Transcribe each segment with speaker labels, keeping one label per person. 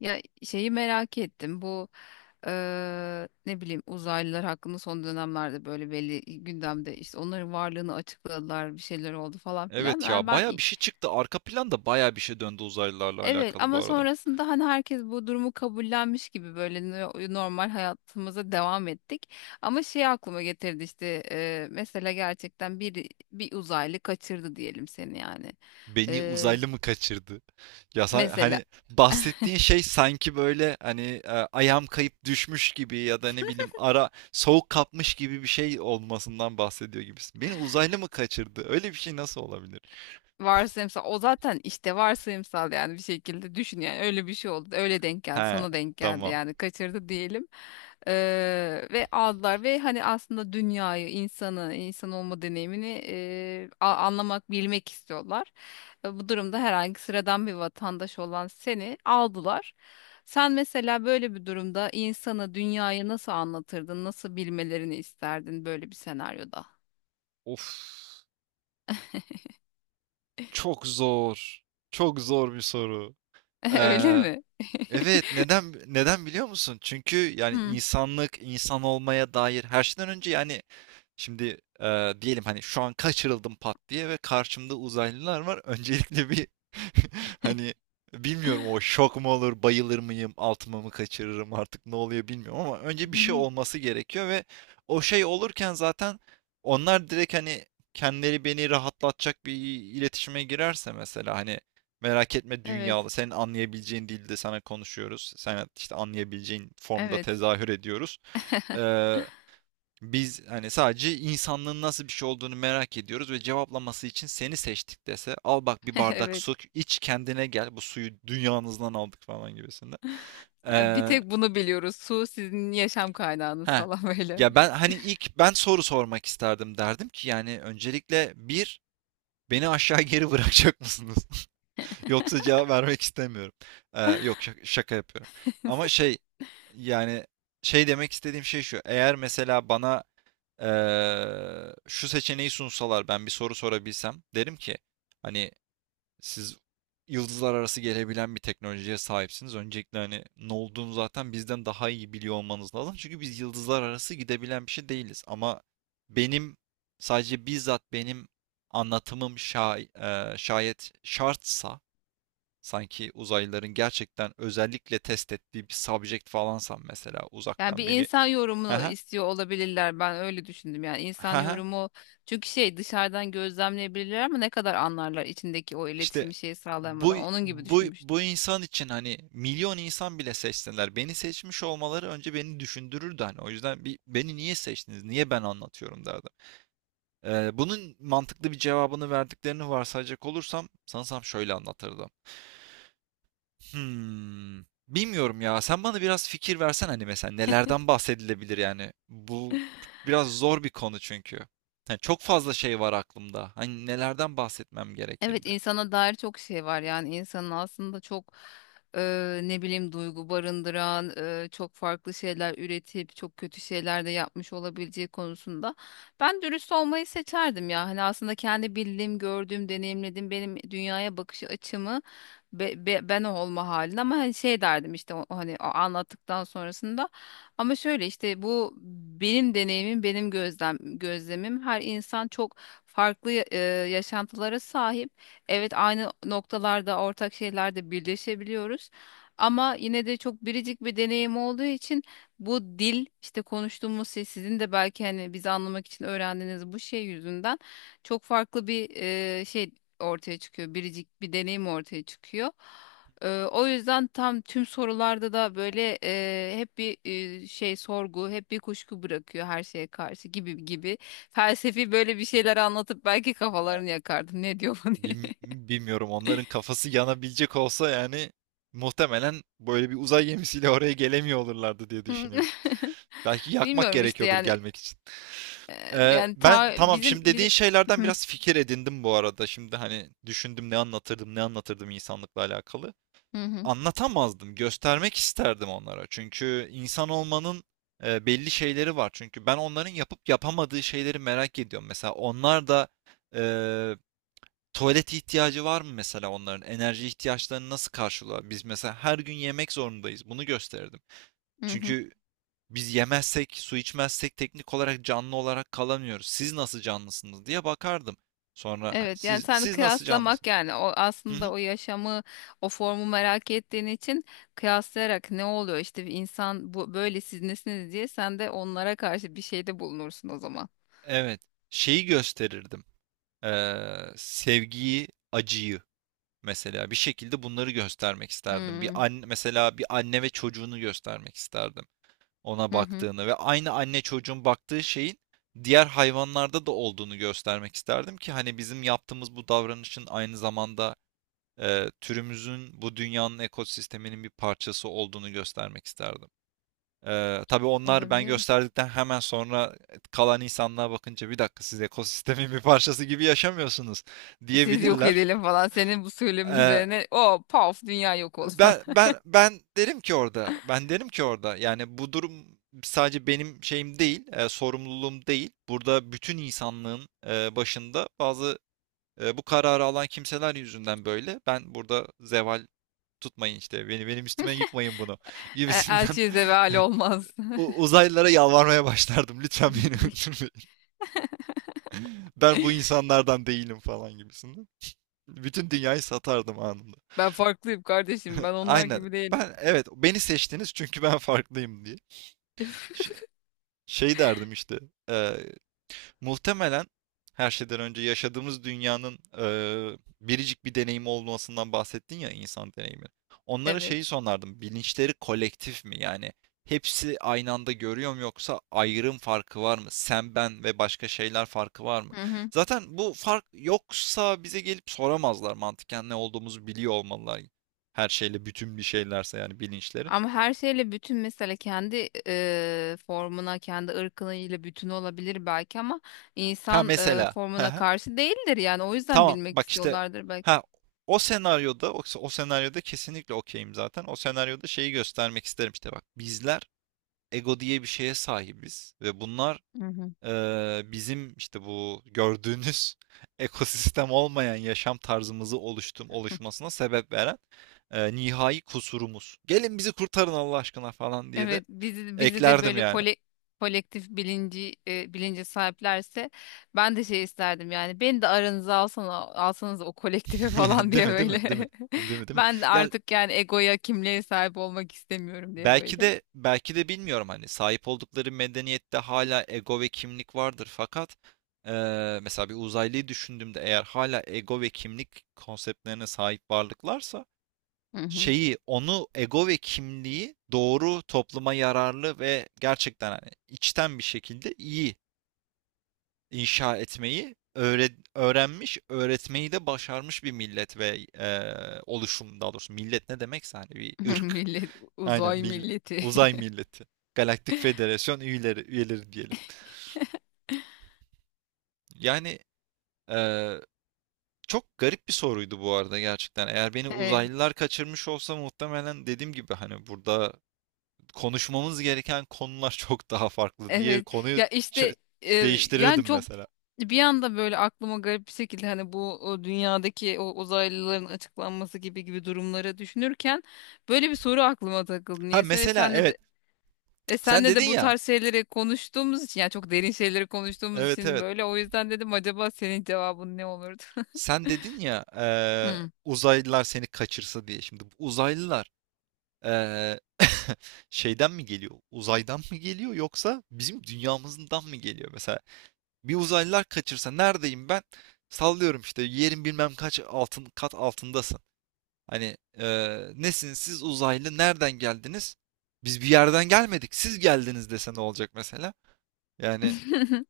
Speaker 1: Ya şeyi merak ettim bu ne bileyim uzaylılar hakkında son dönemlerde böyle belli gündemde işte onların varlığını açıkladılar, bir şeyler oldu falan filan.
Speaker 2: Evet
Speaker 1: Yani
Speaker 2: ya
Speaker 1: ben
Speaker 2: baya bir şey çıktı. Arka planda baya bir şey döndü uzaylılarla
Speaker 1: evet,
Speaker 2: alakalı bu
Speaker 1: ama
Speaker 2: arada.
Speaker 1: sonrasında hani herkes bu durumu kabullenmiş gibi böyle normal hayatımıza devam ettik. Ama şey aklıma getirdi işte mesela gerçekten bir uzaylı kaçırdı diyelim seni yani.
Speaker 2: Beni
Speaker 1: Eee,
Speaker 2: uzaylı mı kaçırdı? Ya
Speaker 1: Mesela
Speaker 2: hani bahsettiğin şey sanki böyle hani ayağım kayıp düşmüş gibi ya da ne bileyim ara soğuk kapmış gibi bir şey olmasından bahsediyor gibisin. Beni uzaylı mı kaçırdı? Öyle bir şey nasıl olabilir?
Speaker 1: Varsayımsal o zaten, işte varsayımsal, yani bir şekilde düşün, yani öyle bir şey oldu, öyle denk geldi,
Speaker 2: He,
Speaker 1: sana denk geldi,
Speaker 2: tamam.
Speaker 1: yani kaçırdı diyelim. Ve aldılar ve hani aslında dünyayı, insanı, insan olma deneyimini anlamak, bilmek istiyorlar. Bu durumda herhangi sıradan bir vatandaş olan seni aldılar, sen mesela böyle bir durumda insanı, dünyayı nasıl anlatırdın, nasıl bilmelerini isterdin böyle bir senaryoda?
Speaker 2: Of, çok zor. Çok zor bir soru.
Speaker 1: Öyle
Speaker 2: Ee,
Speaker 1: mi?
Speaker 2: Evet, neden biliyor musun? Çünkü yani
Speaker 1: Hmm.
Speaker 2: insanlık, insan olmaya dair her şeyden önce yani. Şimdi diyelim hani şu an kaçırıldım pat diye ve karşımda uzaylılar var. Öncelikle bir hani bilmiyorum, o şok mu olur, bayılır mıyım, altıma mı kaçırırım artık ne oluyor bilmiyorum, ama önce bir şey olması gerekiyor ve o şey olurken zaten onlar direkt hani kendileri beni rahatlatacak bir iletişime girerse, mesela hani merak etme dünyalı,
Speaker 1: Evet.
Speaker 2: senin anlayabileceğin dilde sana konuşuyoruz. Sen işte anlayabileceğin formda
Speaker 1: Evet.
Speaker 2: tezahür ediyoruz. Ee, biz hani sadece insanlığın nasıl bir şey olduğunu merak ediyoruz ve cevaplaması için seni seçtik dese, al bak bir bardak
Speaker 1: Evet.
Speaker 2: su iç kendine gel, bu suyu dünyanızdan aldık falan gibisinde.
Speaker 1: Bir
Speaker 2: Ee,
Speaker 1: tek bunu biliyoruz. Su sizin yaşam kaynağınız
Speaker 2: heh.
Speaker 1: falan böyle.
Speaker 2: Ya ben hani ilk ben soru sormak isterdim, derdim ki yani öncelikle bir beni aşağı geri bırakacak mısınız? Yoksa cevap vermek istemiyorum. Yok şaka, şaka yapıyorum. Ama şey, yani şey demek istediğim şey şu. Eğer mesela bana şu seçeneği sunsalar, ben bir soru sorabilsem, derim ki hani siz yıldızlar arası gelebilen bir teknolojiye sahipsiniz. Öncelikle hani ne olduğunu zaten bizden daha iyi biliyor olmanız lazım. Çünkü biz yıldızlar arası gidebilen bir şey değiliz. Ama benim, sadece bizzat benim anlatımım şayet şartsa, sanki uzaylıların gerçekten özellikle test ettiği bir subject falansam, mesela
Speaker 1: Yani
Speaker 2: uzaktan
Speaker 1: bir
Speaker 2: beni.
Speaker 1: insan yorumunu
Speaker 2: Ha,
Speaker 1: istiyor olabilirler. Ben öyle düşündüm. Yani insan
Speaker 2: ha, ha,
Speaker 1: yorumu, çünkü şey, dışarıdan gözlemleyebilirler ama ne kadar anlarlar içindeki o
Speaker 2: işte.
Speaker 1: iletişimi, şeyi
Speaker 2: Bu
Speaker 1: sağlayamadan. Onun gibi
Speaker 2: bu
Speaker 1: düşünmüştüm.
Speaker 2: bu insan için, hani milyon insan bile seçseler beni seçmiş olmaları önce beni düşündürürdü hani. O yüzden, bir beni niye seçtiniz? Niye ben anlatıyorum derdim. Bunun mantıklı bir cevabını verdiklerini varsayacak olursam, sanırsam şöyle anlatırdım. Hmm. Bilmiyorum ya. Sen bana biraz fikir versen, hani mesela nelerden bahsedilebilir yani. Bu biraz zor bir konu çünkü. Yani çok fazla şey var aklımda. Hani nelerden bahsetmem
Speaker 1: Evet,
Speaker 2: gerekirdi?
Speaker 1: insana dair çok şey var, yani insanın aslında çok ne bileyim duygu barındıran, çok farklı şeyler üretip çok kötü şeyler de yapmış olabileceği konusunda ben dürüst olmayı seçerdim ya, hani aslında kendi bildiğim, gördüğüm, deneyimlediğim, benim dünyaya bakış açımı, ben o olma halinde, ama hani şey derdim işte, o, o hani o anlattıktan sonrasında, ama şöyle işte, bu benim deneyimim, benim gözlemim, her insan çok farklı yaşantılara sahip. Evet, aynı noktalarda, ortak şeylerde birleşebiliyoruz. Ama yine de çok biricik bir deneyim olduğu için bu dil, işte konuştuğumuz şey, sizin de belki hani bizi anlamak için öğrendiğiniz bu şey yüzünden çok farklı bir şey ortaya çıkıyor. Biricik bir deneyim ortaya çıkıyor. O yüzden tam tüm sorularda da böyle hep bir şey, sorgu, hep bir kuşku bırakıyor her şeye karşı gibi gibi. Felsefi böyle bir şeyler anlatıp belki
Speaker 2: Ee,
Speaker 1: kafalarını yakardım. Ne diyor bu diye.
Speaker 2: bilmiyorum onların kafası yanabilecek olsa, yani muhtemelen böyle bir uzay gemisiyle oraya gelemiyor olurlardı diye
Speaker 1: Hmm.
Speaker 2: düşünüyorum. Belki yakmak
Speaker 1: Bilmiyorum işte
Speaker 2: gerekiyordur
Speaker 1: yani
Speaker 2: gelmek için.
Speaker 1: yani
Speaker 2: Ben,
Speaker 1: ta
Speaker 2: tamam,
Speaker 1: bizim
Speaker 2: şimdi dediğin
Speaker 1: bizi.
Speaker 2: şeylerden
Speaker 1: Hı
Speaker 2: biraz fikir edindim bu arada. Şimdi hani düşündüm, ne anlatırdım, ne anlatırdım insanlıkla alakalı.
Speaker 1: hı, hı
Speaker 2: Anlatamazdım, göstermek isterdim onlara. Çünkü insan olmanın belli şeyleri var. Çünkü ben onların yapıp yapamadığı şeyleri merak ediyorum. Mesela onlar da e, tuvalet ihtiyacı var mı mesela onların? Enerji ihtiyaçlarını nasıl karşılıyor? Biz mesela her gün yemek zorundayız. Bunu gösterirdim.
Speaker 1: hı, hı.
Speaker 2: Çünkü biz yemezsek, su içmezsek teknik olarak canlı olarak kalamıyoruz. Siz nasıl canlısınız diye bakardım. Sonra hani,
Speaker 1: Evet yani
Speaker 2: siz
Speaker 1: sen
Speaker 2: siz nasıl
Speaker 1: kıyaslamak,
Speaker 2: canlısınız?
Speaker 1: yani o
Speaker 2: Hı
Speaker 1: aslında
Speaker 2: hı.
Speaker 1: o yaşamı, o formu merak ettiğin için kıyaslayarak ne oluyor, işte bir insan bu böyle, siz nesiniz diye sen de onlara karşı bir şeyde bulunursun o zaman.
Speaker 2: Evet. Şeyi gösterirdim. Sevgiyi, acıyı, mesela bir şekilde bunları göstermek isterdim. Bir
Speaker 1: Hmm.
Speaker 2: anne, mesela bir anne ve çocuğunu göstermek isterdim. Ona
Speaker 1: Hı hı.
Speaker 2: baktığını ve aynı anne çocuğun baktığı şeyin diğer hayvanlarda da olduğunu göstermek isterdim ki, hani bizim yaptığımız bu davranışın aynı zamanda türümüzün, bu dünyanın ekosisteminin bir parçası olduğunu göstermek isterdim. Tabii onlar ben
Speaker 1: Olabilir.
Speaker 2: gösterdikten hemen sonra, kalan insanlığa bakınca, bir dakika siz ekosistemin bir parçası gibi yaşamıyorsunuz
Speaker 1: Siz yok
Speaker 2: diyebilirler.
Speaker 1: edelim falan, senin bu söylemin
Speaker 2: E,
Speaker 1: üzerine o paf, dünya yok olma.
Speaker 2: Ben ben ben derim ki orada, ben derim ki orada yani bu durum sadece benim şeyim değil, sorumluluğum değil. Burada bütün insanlığın başında bazı, bu kararı alan kimseler yüzünden böyle. Ben burada zeval tutmayın işte, beni, benim üstüme yıkmayın bunu, gibisinden
Speaker 1: Elçiye zeval olmaz.
Speaker 2: uzaylılara yalvarmaya başlardım. Lütfen beni öldürmeyin. Ben bu insanlardan değilim falan gibisinden. Bütün dünyayı satardım anında.
Speaker 1: Ben farklıyım kardeşim. Ben onlar
Speaker 2: Aynen.
Speaker 1: gibi değilim.
Speaker 2: Ben, evet, beni seçtiniz çünkü ben farklıyım diye. Ş- şey derdim işte. e, muhtemelen her şeyden önce yaşadığımız dünyanın biricik bir deneyimi olmasından bahsettin ya, insan deneyimi. Onlara şeyi
Speaker 1: Evet.
Speaker 2: sorardım. Bilinçleri kolektif mi? Yani hepsi aynı anda görüyor mu, yoksa ayrım farkı var mı? Sen, ben ve başka şeyler farkı var mı?
Speaker 1: Hı hı.
Speaker 2: Zaten bu fark yoksa bize gelip soramazlar, mantıken ne olduğumuzu biliyor olmalılar. Her şeyle bütün bir şeylerse yani bilinçleri.
Speaker 1: Ama her şeyle bütün, mesela kendi formuna, kendi ırkıyla bütün olabilir belki, ama
Speaker 2: Ha,
Speaker 1: insan
Speaker 2: mesela.
Speaker 1: formuna karşı değildir, yani o yüzden
Speaker 2: Tamam
Speaker 1: bilmek
Speaker 2: bak işte,
Speaker 1: istiyorlardır belki.
Speaker 2: ha, o senaryoda, o senaryoda kesinlikle okeyim zaten. O senaryoda şeyi göstermek isterim, işte bak bizler ego diye bir şeye sahibiz ve bunlar
Speaker 1: Hı hı.
Speaker 2: bizim, işte bu gördüğünüz ekosistem olmayan yaşam tarzımızı oluşmasına sebep veren nihai kusurumuz. Gelin bizi kurtarın Allah aşkına falan diye de
Speaker 1: Evet, bizi de
Speaker 2: eklerdim
Speaker 1: böyle
Speaker 2: yani.
Speaker 1: kole, kolektif bilinci bilince sahiplerse ben de şey isterdim, yani beni de aranıza alsana, alsanız o kolektife falan
Speaker 2: Değil
Speaker 1: diye
Speaker 2: mi? Değil mi? Değil mi?
Speaker 1: böyle.
Speaker 2: Değil mi? Değil mi?
Speaker 1: Ben de
Speaker 2: Ya,
Speaker 1: artık yani egoya, kimliğe sahip olmak istemiyorum diye
Speaker 2: belki
Speaker 1: böyle.
Speaker 2: de belki de bilmiyorum, hani sahip oldukları medeniyette hala ego ve kimlik vardır, fakat mesela bir uzaylıyı düşündüğümde, eğer hala ego ve kimlik konseptlerine sahip varlıklarsa,
Speaker 1: Hı hı.
Speaker 2: şeyi, onu, ego ve kimliği doğru, topluma yararlı ve gerçekten hani içten bir şekilde iyi inşa etmeyi öğrenmiş, öğretmeyi de başarmış bir millet ve e, oluşum, daha doğrusu millet ne demekse hani, bir ırk.
Speaker 1: Millet
Speaker 2: Aynen,
Speaker 1: uzay
Speaker 2: millet.
Speaker 1: milleti.
Speaker 2: Uzay milleti. Galaktik Federasyon üyeleri, diyelim. Yani, e, çok garip bir soruydu bu arada gerçekten. Eğer beni
Speaker 1: Evet.
Speaker 2: uzaylılar kaçırmış olsa, muhtemelen dediğim gibi hani burada konuşmamız gereken konular çok daha farklı diye,
Speaker 1: Evet
Speaker 2: konuyu
Speaker 1: ya
Speaker 2: ç-
Speaker 1: işte, e, yani
Speaker 2: değiştirirdim
Speaker 1: çok,
Speaker 2: mesela.
Speaker 1: bir anda böyle aklıma garip bir şekilde hani bu o dünyadaki o uzaylıların açıklanması gibi gibi durumları düşünürken böyle bir soru aklıma takıldı
Speaker 2: Ha
Speaker 1: niyeyse, ve
Speaker 2: mesela,
Speaker 1: senle
Speaker 2: evet,
Speaker 1: de
Speaker 2: sen
Speaker 1: senle
Speaker 2: dedin
Speaker 1: de bu
Speaker 2: ya.
Speaker 1: tarz şeyleri konuştuğumuz için, yani çok derin şeyleri konuştuğumuz
Speaker 2: Evet,
Speaker 1: için
Speaker 2: evet.
Speaker 1: böyle, o yüzden dedim acaba senin cevabın ne olurdu?
Speaker 2: Sen dedin ya,
Speaker 1: Hmm.
Speaker 2: uzaylılar seni kaçırsa diye. Şimdi bu uzaylılar, eee, şeyden mi geliyor? Uzaydan mı geliyor yoksa bizim dünyamızdan mı geliyor? Mesela bir uzaylılar kaçırsa, neredeyim ben? Sallıyorum işte, yerin bilmem kaç altın kat altındasın. Hani nesiniz siz uzaylı, nereden geldiniz? Biz bir yerden gelmedik. Siz geldiniz dese, ne olacak mesela? Yani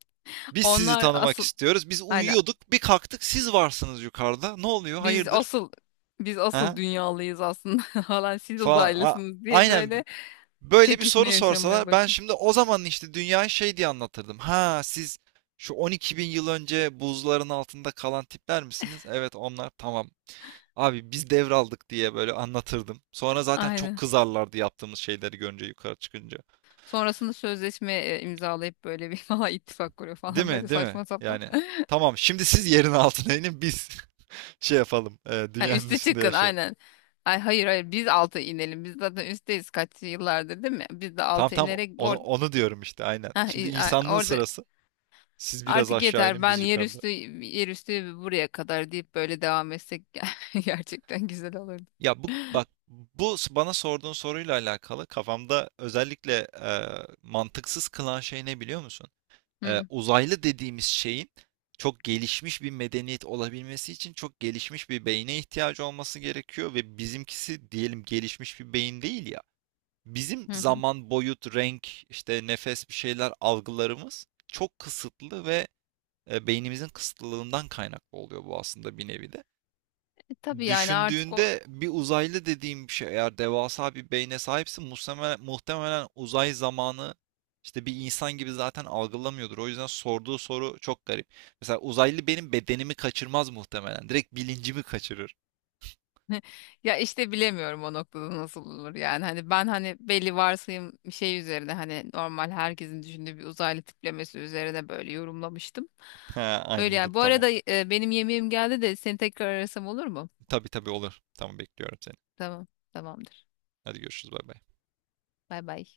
Speaker 2: biz sizi
Speaker 1: Onlar
Speaker 2: tanımak
Speaker 1: asıl,
Speaker 2: istiyoruz. Biz
Speaker 1: aynen,
Speaker 2: uyuyorduk, bir kalktık siz varsınız yukarıda. Ne oluyor?
Speaker 1: biz
Speaker 2: Hayırdır?
Speaker 1: asıl biz asıl
Speaker 2: Ha?
Speaker 1: dünyalıyız aslında falan, siz
Speaker 2: falan.
Speaker 1: uzaylısınız diye
Speaker 2: Aynen,
Speaker 1: böyle
Speaker 2: böyle bir
Speaker 1: çekişme
Speaker 2: soru
Speaker 1: yaşamaya
Speaker 2: sorsalar, ben
Speaker 1: başladı.
Speaker 2: şimdi o zaman işte dünyayı şey diye anlatırdım. Ha, siz şu 12 bin yıl önce buzların altında kalan tipler misiniz? Evet onlar, tamam. Abi biz devraldık diye böyle anlatırdım. Sonra zaten çok
Speaker 1: Aynen.
Speaker 2: kızarlardı, yaptığımız şeyleri görünce yukarı çıkınca.
Speaker 1: Sonrasında sözleşme imzalayıp böyle bir falan ittifak kuruyor
Speaker 2: Değil
Speaker 1: falan, böyle
Speaker 2: mi? Değil mi?
Speaker 1: saçma sapan.
Speaker 2: Yani tamam, şimdi siz yerin altına inin, biz şey yapalım. e,
Speaker 1: Ha,
Speaker 2: dünyanın
Speaker 1: üste
Speaker 2: üstünde
Speaker 1: çıkın
Speaker 2: yaşayalım.
Speaker 1: aynen. Ay hayır hayır, biz altı inelim. Biz zaten üstteyiz kaç yıllardır değil mi? Biz de
Speaker 2: Tam
Speaker 1: altı
Speaker 2: tam
Speaker 1: inerek
Speaker 2: onu,
Speaker 1: orada,
Speaker 2: onu diyorum işte aynen. Şimdi insanlığın
Speaker 1: orada
Speaker 2: sırası. Siz biraz
Speaker 1: artık
Speaker 2: aşağı
Speaker 1: yeter,
Speaker 2: inin,
Speaker 1: ben
Speaker 2: biz
Speaker 1: yer
Speaker 2: yukarıda.
Speaker 1: üstü, yer üstü buraya kadar deyip böyle devam etsek gerçekten güzel olurdu.
Speaker 2: Ya bu bak, bu bana sorduğun soruyla alakalı kafamda özellikle e, mantıksız kılan şey ne biliyor musun? E,
Speaker 1: Hı
Speaker 2: uzaylı dediğimiz şeyin çok gelişmiş bir medeniyet olabilmesi için çok gelişmiş bir beyne ihtiyacı olması gerekiyor ve bizimkisi diyelim gelişmiş bir beyin değil ya. Bizim
Speaker 1: hı. Hı.
Speaker 2: zaman, boyut, renk, işte nefes, bir şeyler algılarımız çok kısıtlı ve beynimizin kısıtlılığından kaynaklı oluyor bu, aslında bir nevi de.
Speaker 1: Tabii yani artık o,
Speaker 2: Düşündüğünde bir uzaylı dediğim bir şey, eğer devasa bir beyne sahipsin muhtemelen, uzay zamanı işte bir insan gibi zaten algılamıyordur. O yüzden sorduğu soru çok garip. Mesela uzaylı benim bedenimi kaçırmaz muhtemelen. Direkt bilincimi kaçırır.
Speaker 1: ya işte bilemiyorum o noktada nasıl olur yani, hani ben hani belli varsayım bir şey üzerine, hani normal herkesin düşündüğü bir uzaylı tiplemesi üzerine böyle yorumlamıştım.
Speaker 2: Ha,
Speaker 1: Öyle
Speaker 2: anladım,
Speaker 1: yani. Bu
Speaker 2: tamam.
Speaker 1: arada benim yemeğim geldi de seni tekrar arasam olur mu?
Speaker 2: Tabii tabii olur. Tamam, bekliyorum seni.
Speaker 1: Tamam, tamamdır.
Speaker 2: Hadi görüşürüz, bay bay.
Speaker 1: Bay bay.